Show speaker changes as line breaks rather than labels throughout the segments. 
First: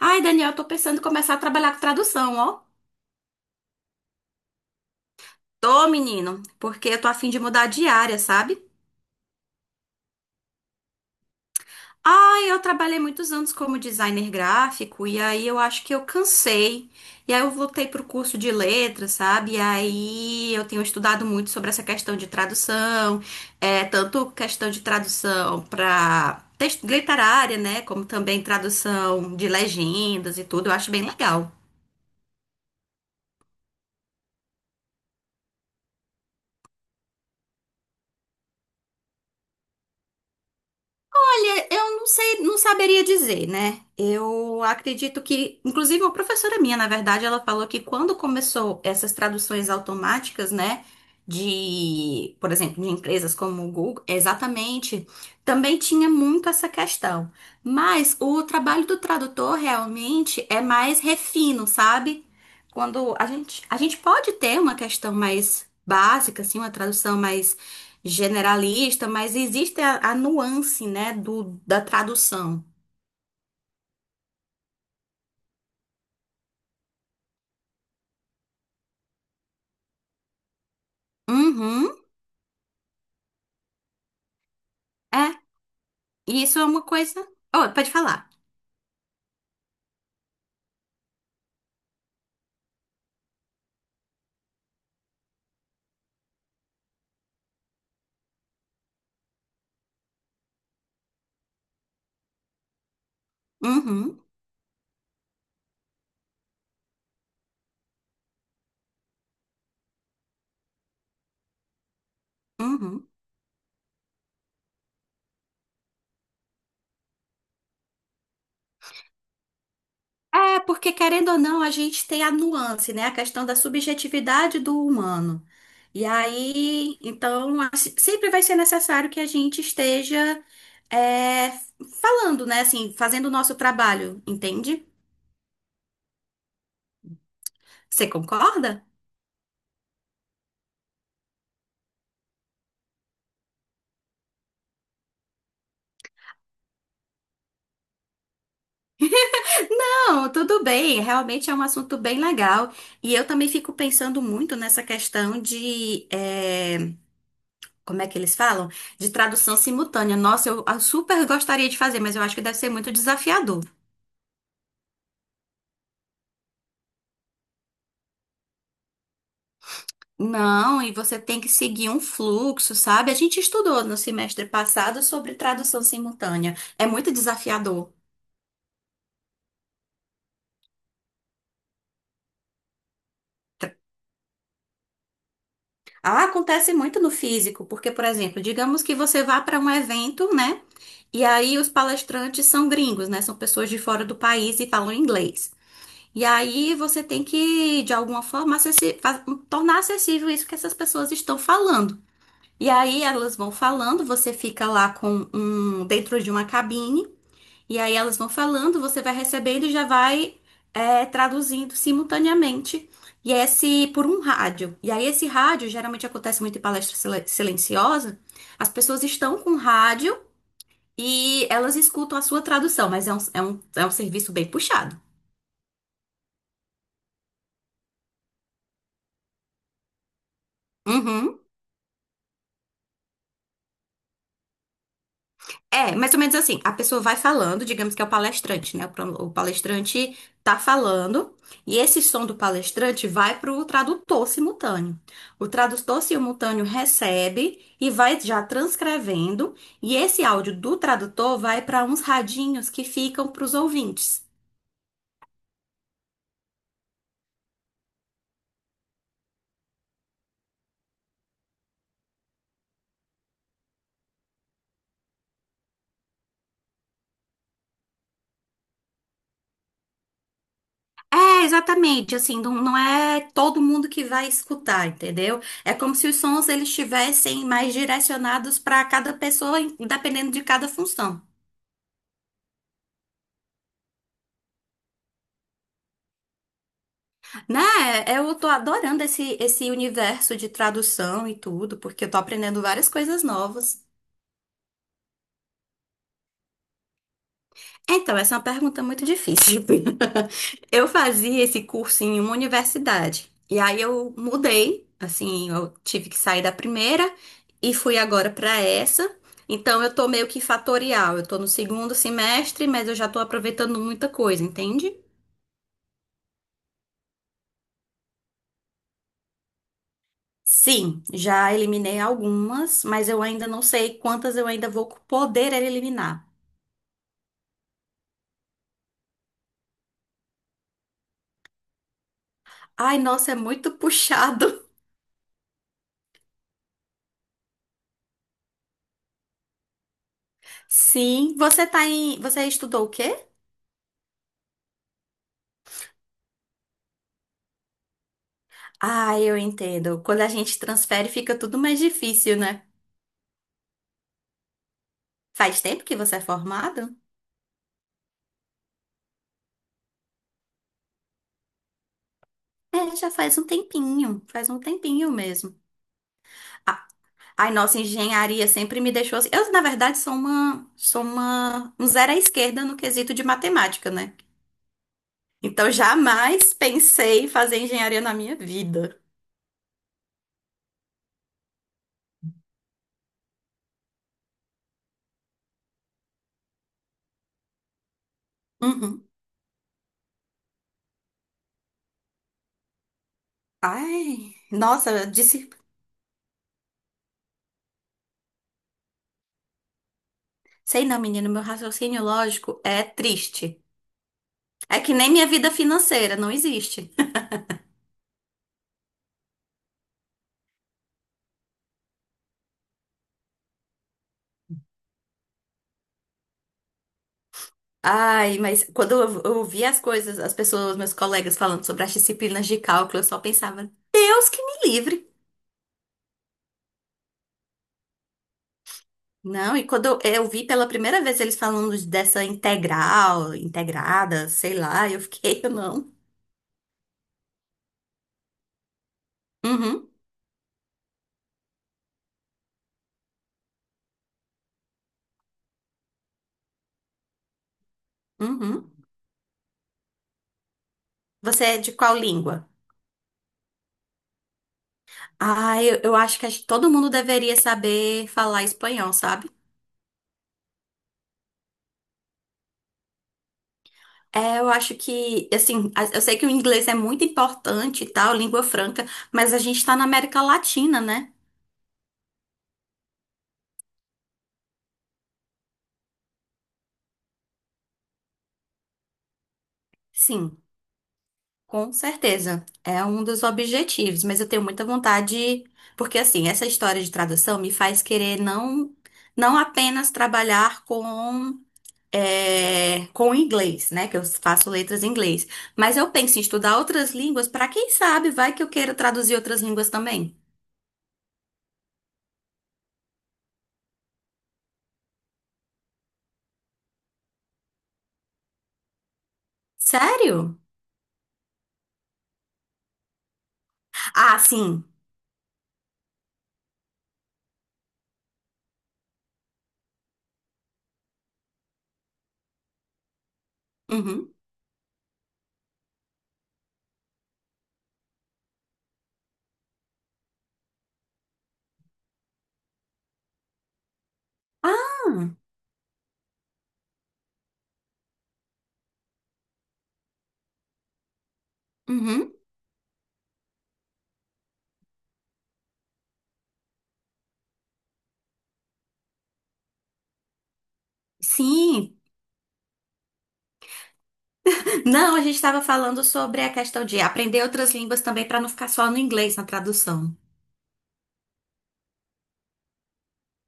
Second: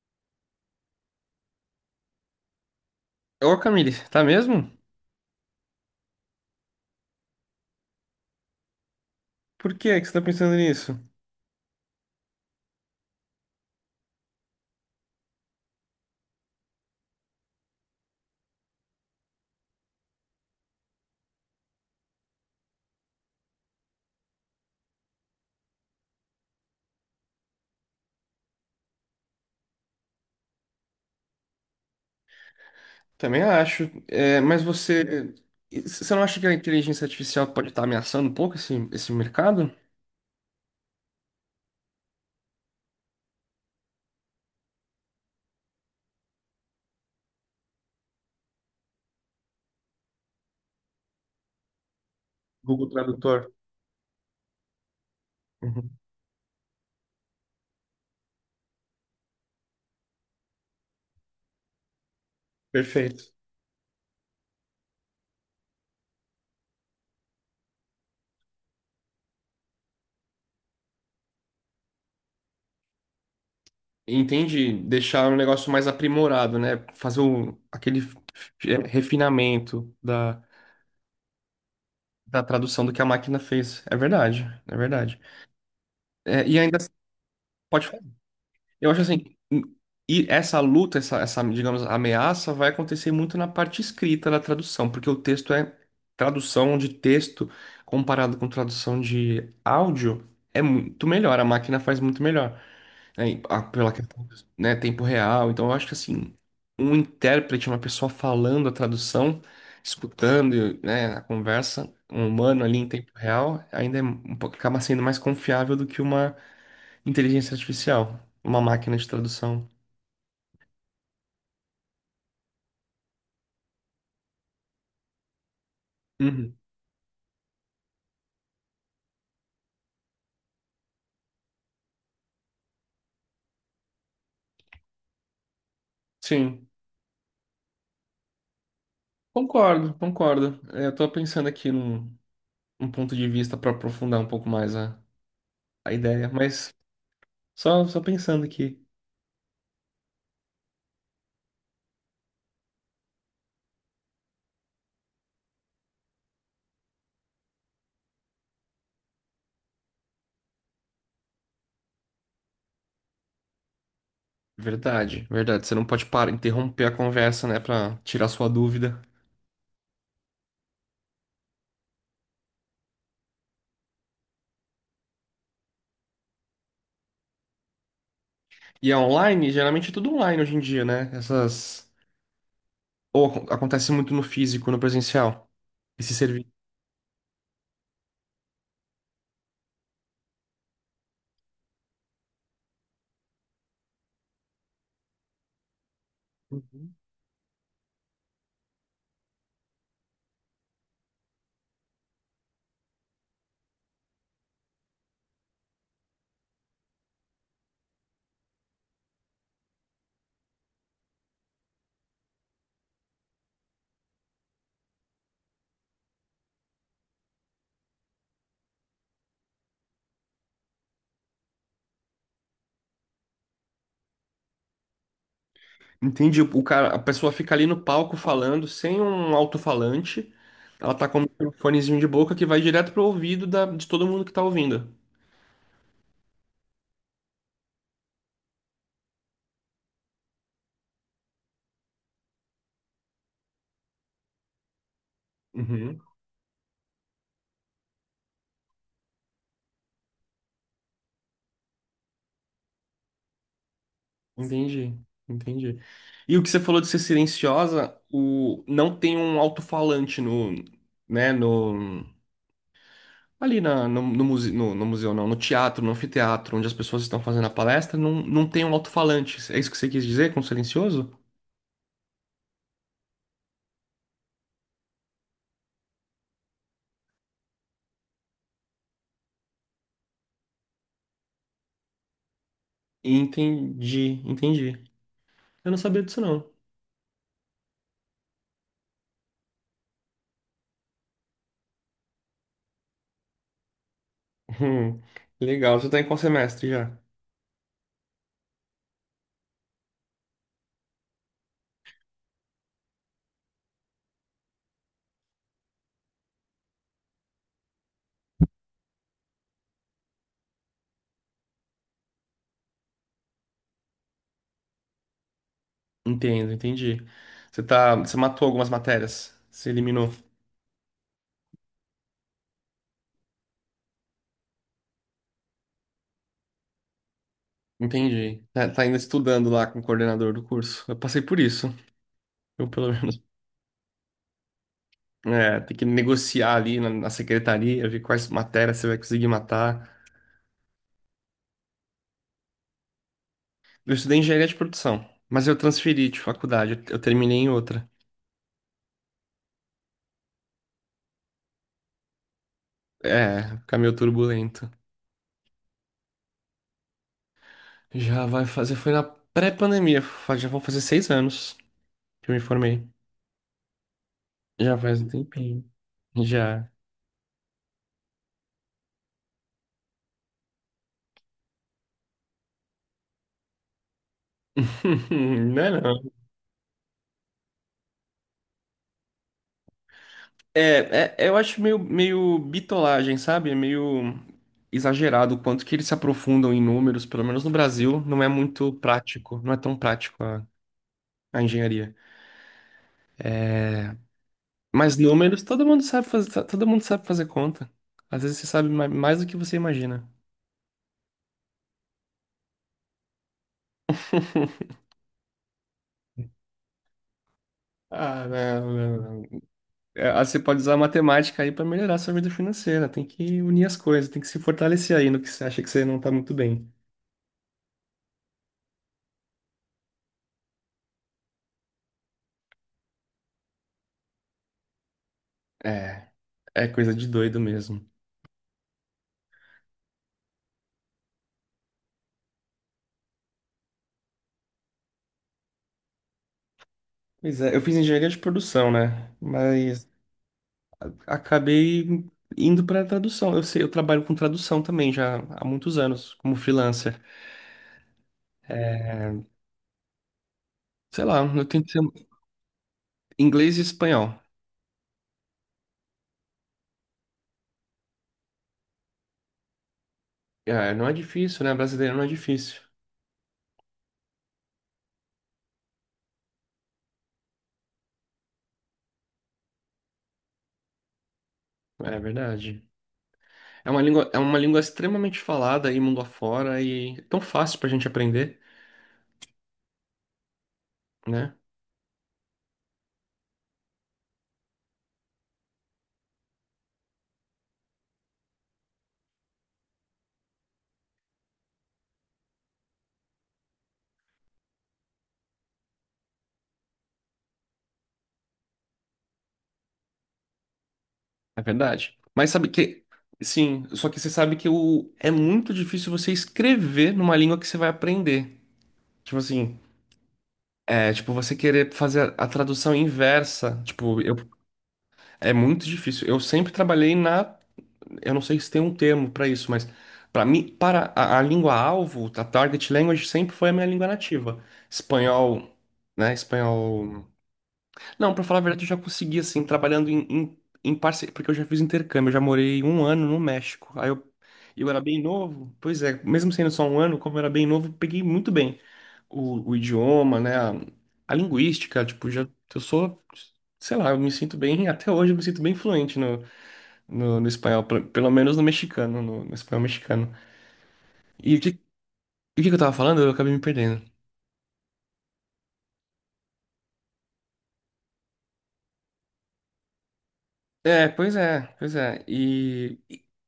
Ai, Daniel, eu tô pensando em começar a trabalhar com tradução, ó.
Ô, Camille, tá mesmo?
Tô, menino, porque eu tô a fim de mudar de área, sabe?
Por que é que você tá pensando nisso?
Ai, eu trabalhei muitos anos como designer gráfico e aí eu acho que eu cansei. E aí eu voltei pro curso de letras, sabe? E aí eu tenho estudado muito sobre essa questão de tradução, tanto questão de tradução pra texto literária, né? Como também tradução de legendas e tudo. Eu acho bem legal.
Também acho. É, mas você. Você não acha que a inteligência artificial pode estar ameaçando um pouco esse mercado?
Olha, eu não sei, não saberia dizer, né? Eu acredito que, inclusive, a professora minha, na verdade, ela falou que quando começou essas traduções automáticas, né, por exemplo,
Google
de empresas
Tradutor.
como o Google, exatamente, também
Uhum.
tinha muito essa questão. Mas o trabalho do tradutor realmente é mais refino, sabe? Quando a
Perfeito.
gente, a gente pode ter uma questão mais básica, assim, uma tradução mais generalista, mas existe a nuance, né, do, da tradução.
Entende? Deixar um negócio mais aprimorado, né? Fazer o, aquele refinamento da,
Uhum,
da tradução do que a máquina fez. É verdade, é verdade.
é. E
É, e
isso é
ainda
uma coisa. Oh,
pode
pode falar.
eu acho assim, hum, e essa luta, essa, digamos, ameaça vai acontecer muito na parte escrita da tradução, porque o texto é tradução de texto comparado com tradução de áudio é muito melhor, a máquina faz muito melhor, né, e pela
Uhum,
questão, né, tempo real. Então eu acho que assim, um intérprete, uma pessoa falando a tradução, escutando, né, a conversa, um humano ali em
uhum.
tempo real, ainda é acaba sendo mais confiável do que uma inteligência artificial, uma máquina de tradução.
É, porque querendo ou não, a gente tem a nuance, né? A questão da subjetividade do humano. E
Uhum.
aí, então, sempre vai ser necessário que a gente esteja é, falando, né? Assim, fazendo o nosso trabalho, entende?
Sim,
Você concorda?
concordo, concordo. É, eu tô pensando aqui num, um ponto de vista para aprofundar um pouco mais a ideia, mas só pensando aqui.
Não, tudo bem, realmente é um assunto bem legal. E eu também fico pensando muito nessa questão de, como é que eles falam? De tradução simultânea. Nossa, eu super gostaria de fazer, mas eu acho que deve ser muito desafiador.
Verdade, verdade. Você não pode parar, interromper a conversa, né, para tirar sua dúvida.
Não, e você tem que seguir um fluxo, sabe? A gente estudou no semestre passado sobre tradução simultânea. É muito desafiador.
E é online, geralmente é tudo online hoje em dia, né? Essas. Ou acontece muito no físico, no presencial, esse
Ah,
serviço.
acontece muito no físico, porque, por exemplo, digamos que você vá para um evento, né? E aí os palestrantes são gringos, né? São pessoas de fora do país e falam inglês. E aí
Uhum.
você tem que, de alguma forma, tornar acessível isso que essas pessoas estão falando. E aí elas vão falando, você fica lá com um dentro de uma cabine, e aí elas vão falando, você vai recebendo e já vai traduzindo simultaneamente. E é esse por um rádio. E aí esse rádio geralmente acontece muito em palestra silenciosa. As pessoas estão com rádio. E elas escutam a sua tradução, mas é um serviço bem puxado.
Entendi. O cara, a pessoa fica ali no palco falando sem um alto-falante. Ela tá com
Uhum.
um fonezinho de boca que vai direto pro ouvido da, de todo mundo que tá ouvindo.
É, mais ou menos assim, a pessoa vai falando, digamos que é o palestrante, né? O palestrante tá falando, e esse som do palestrante vai pro tradutor simultâneo. O
Uhum.
tradutor simultâneo recebe e vai já transcrevendo, e esse áudio do tradutor vai para uns radinhos que ficam pros ouvintes.
Entendi, entendi. E o que você falou de ser silenciosa, o não tem um alto-falante no, né, no ali na, muse, no museu não, no teatro, no anfiteatro, onde as pessoas estão fazendo a palestra, não, não tem um alto-falante. É isso que você quis dizer com silencioso?
É, exatamente, assim, não é todo mundo que vai escutar, entendeu? É como se os sons eles estivessem mais direcionados para cada pessoa, dependendo de cada função.
Entendi, entendi. Eu não sabia disso não.
Né? Eu tô adorando esse universo de tradução e tudo, porque eu tô aprendendo várias coisas novas.
Hum, legal. Você tá em qual semestre já?
Então, essa é uma pergunta muito difícil. Eu fazia esse curso em uma universidade. E aí eu mudei, assim, eu tive que sair da primeira e fui agora para essa. Então, eu tô meio que fatorial. Eu tô no segundo semestre, mas eu já tô aproveitando muita coisa, entende?
Entendo, entendi. Você tá, você matou algumas matérias, você eliminou.
Sim, já eliminei algumas, mas eu ainda não sei quantas eu ainda vou poder eliminar.
Entendi. Tá, tá ainda estudando lá com o coordenador do curso. Eu passei por isso. Eu, pelo
Ai,
menos,
nossa, é muito puxado.
é, tem que negociar ali na, na secretaria, ver quais matérias você vai conseguir matar.
Sim, você estudou o quê?
Eu estudei engenharia de produção, mas eu transferi de faculdade, eu terminei em outra.
Ah, eu entendo. Quando a gente transfere, fica tudo mais difícil, né?
É, caminho turbulento.
Faz tempo que você é formado?
Já vai fazer, foi na pré-pandemia, já vão fazer 6 anos que eu me formei.
É, já faz um
Já faz um
tempinho mesmo.
tempinho. Já.
Ah, ai, nossa, engenharia sempre me deixou assim. Eu, na verdade, um zero à esquerda no quesito de matemática, né?
Não
Então,
é, não.
jamais pensei em fazer engenharia na minha vida.
Eu acho meio bitolagem, sabe? É meio exagerado o quanto que eles se aprofundam em números, pelo menos no Brasil, não é muito
Uhum.
prático, não é tão prático a engenharia.
Ai, nossa,
Mas
eu
números,
disse,
todo mundo sabe fazer, todo mundo sabe fazer conta. Às vezes você sabe mais do que você imagina.
sei não, menino, meu raciocínio lógico é triste. É que nem minha vida financeira, não existe.
Ah, não, não, não. É, ah, você pode usar a matemática aí para melhorar a sua vida financeira. Tem que unir as coisas, tem que se fortalecer aí no que você acha que você não tá muito bem.
Ai, mas quando eu ouvia as coisas, as pessoas, meus colegas falando sobre as disciplinas de cálculo, eu só pensava, Deus que me livre.
É, é coisa de doido mesmo.
Não, e quando eu vi pela primeira vez eles falando dessa integral, integrada, sei lá, eu fiquei, eu não.
Pois é, eu fiz engenharia de produção, né? Mas
Uhum,
acabei indo para tradução. Eu sei, eu trabalho com tradução também já há muitos anos, como freelancer.
uhum.
É, sei lá, eu
Você é
tento
de
ser
qual língua?
inglês e espanhol.
Ah, eu acho que todo mundo deveria saber falar espanhol, sabe?
É, não é difícil, né? Brasileiro não é difícil.
É, eu acho que, assim, eu sei que o inglês é muito importante e tal, língua franca, mas a gente tá na América Latina, né?
É verdade. É uma língua extremamente falada aí mundo afora e é tão fácil pra gente aprender,
Sim.
né?
Com certeza, é um dos objetivos, mas eu tenho muita vontade, porque assim, essa história de tradução me faz querer não apenas trabalhar com inglês, né? Que eu faço letras em inglês, mas eu penso em estudar outras línguas para quem sabe, vai que eu queira traduzir outras línguas também.
É verdade. Mas sabe que, sim, só que você sabe que o, é muito difícil você escrever numa língua que você vai aprender. Tipo assim,
Sério?
é, tipo, você querer fazer a tradução inversa, tipo, eu,
Ah, sim.
é muito difícil. Eu sempre trabalhei na, eu não sei se tem um termo pra isso, mas para mim, para a língua alvo, a target language sempre foi a minha língua
Uhum.
nativa. Espanhol, né? Espanhol. Não, pra falar a verdade, eu já consegui assim trabalhando em porque eu já fiz intercâmbio, eu já morei 1 ano no México. Aí eu era bem
Ah,
novo, pois é, mesmo sendo só 1 ano, como eu era bem novo, peguei muito bem o idioma, né? A linguística, tipo,
uhum.
já eu sou, sei lá, eu me sinto bem, até hoje eu me sinto bem fluente no, no espanhol, pelo pelo menos no mexicano, no espanhol mexicano.
Sim.
E o que que eu tava falando? Eu acabei me perdendo.
Não, a gente estava falando sobre a questão de aprender outras línguas também para não ficar só no inglês na tradução.
É, pois é, pois é.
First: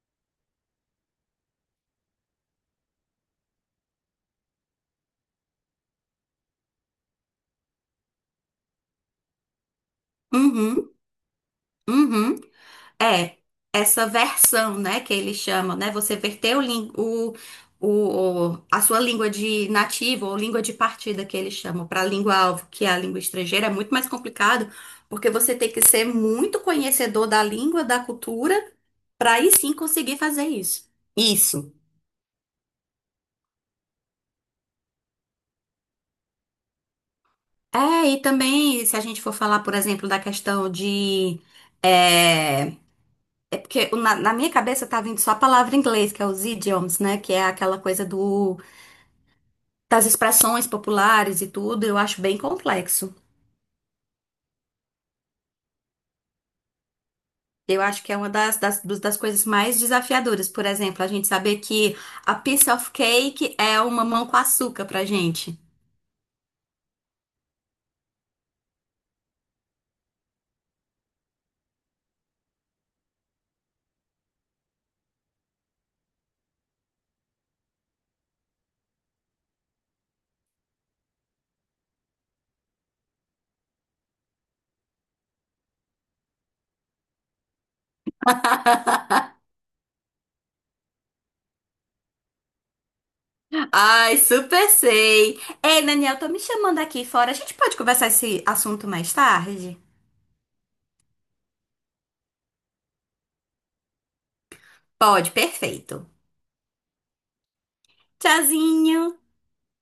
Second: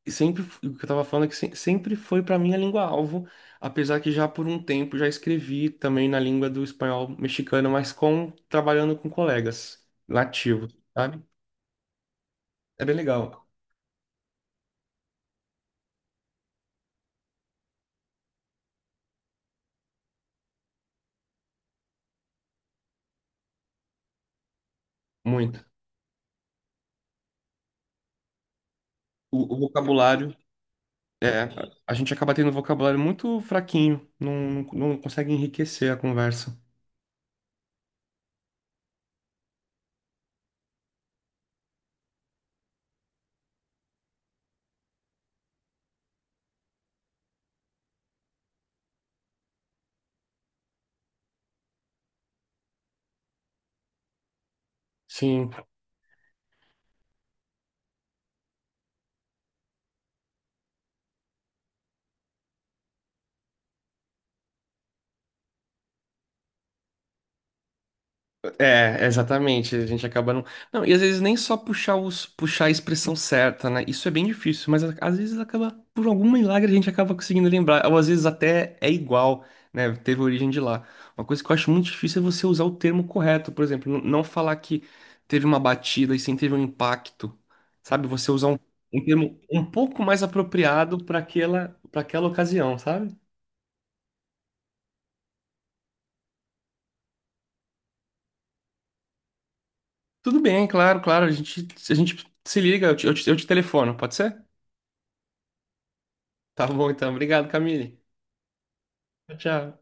E sempre o que eu tava falando é que sempre foi pra mim a língua-alvo, apesar que já por um tempo já escrevi também na língua do espanhol mexicano, mas com trabalhando com colegas nativos,
Uhum.
sabe?
Uhum.
É bem
É,
legal,
essa versão, né, que eles chamam, né? Você verter o, lin- o- a sua língua de nativo ou língua de partida que eles chamam para a língua-alvo, que é a língua estrangeira, é muito mais complicado, porque você
muito.
tem que ser muito conhecedor da língua, da cultura, para aí
O
sim conseguir
vocabulário
fazer isso.
é,
Isso.
a gente acaba tendo um vocabulário muito fraquinho, não, não, não consegue enriquecer a conversa.
É, e também, se a gente for falar, por exemplo, da questão de. É, é porque na minha cabeça tá vindo só a palavra em inglês, que é os idioms, né? Que é aquela coisa do das expressões populares e tudo, eu acho bem complexo.
Sim.
Eu acho que é uma das coisas mais desafiadoras. Por exemplo, a gente saber que a piece of cake é uma mão com açúcar pra gente.
É, exatamente. A gente acaba não. Não, e às vezes nem só puxar os puxar a expressão certa, né? Isso é bem difícil, mas às vezes acaba, por algum milagre, a gente acaba conseguindo lembrar. Ou às vezes até é igual, né? Teve origem de lá. Uma coisa que eu acho muito difícil é você usar o termo correto, por exemplo, não falar que teve uma batida e sim teve um impacto. Sabe? Você usar um, um termo um pouco mais apropriado para aquela ocasião, sabe?
Ai, super sei. Ei, Daniel, tô me chamando aqui fora. A gente pode conversar esse assunto mais tarde?
Tudo bem, claro, claro. A gente se liga, eu te telefono, pode ser?
Pode, perfeito.
Tá bom, então. Obrigado, Camille.
Tchauzinho.
Tchau, tchau.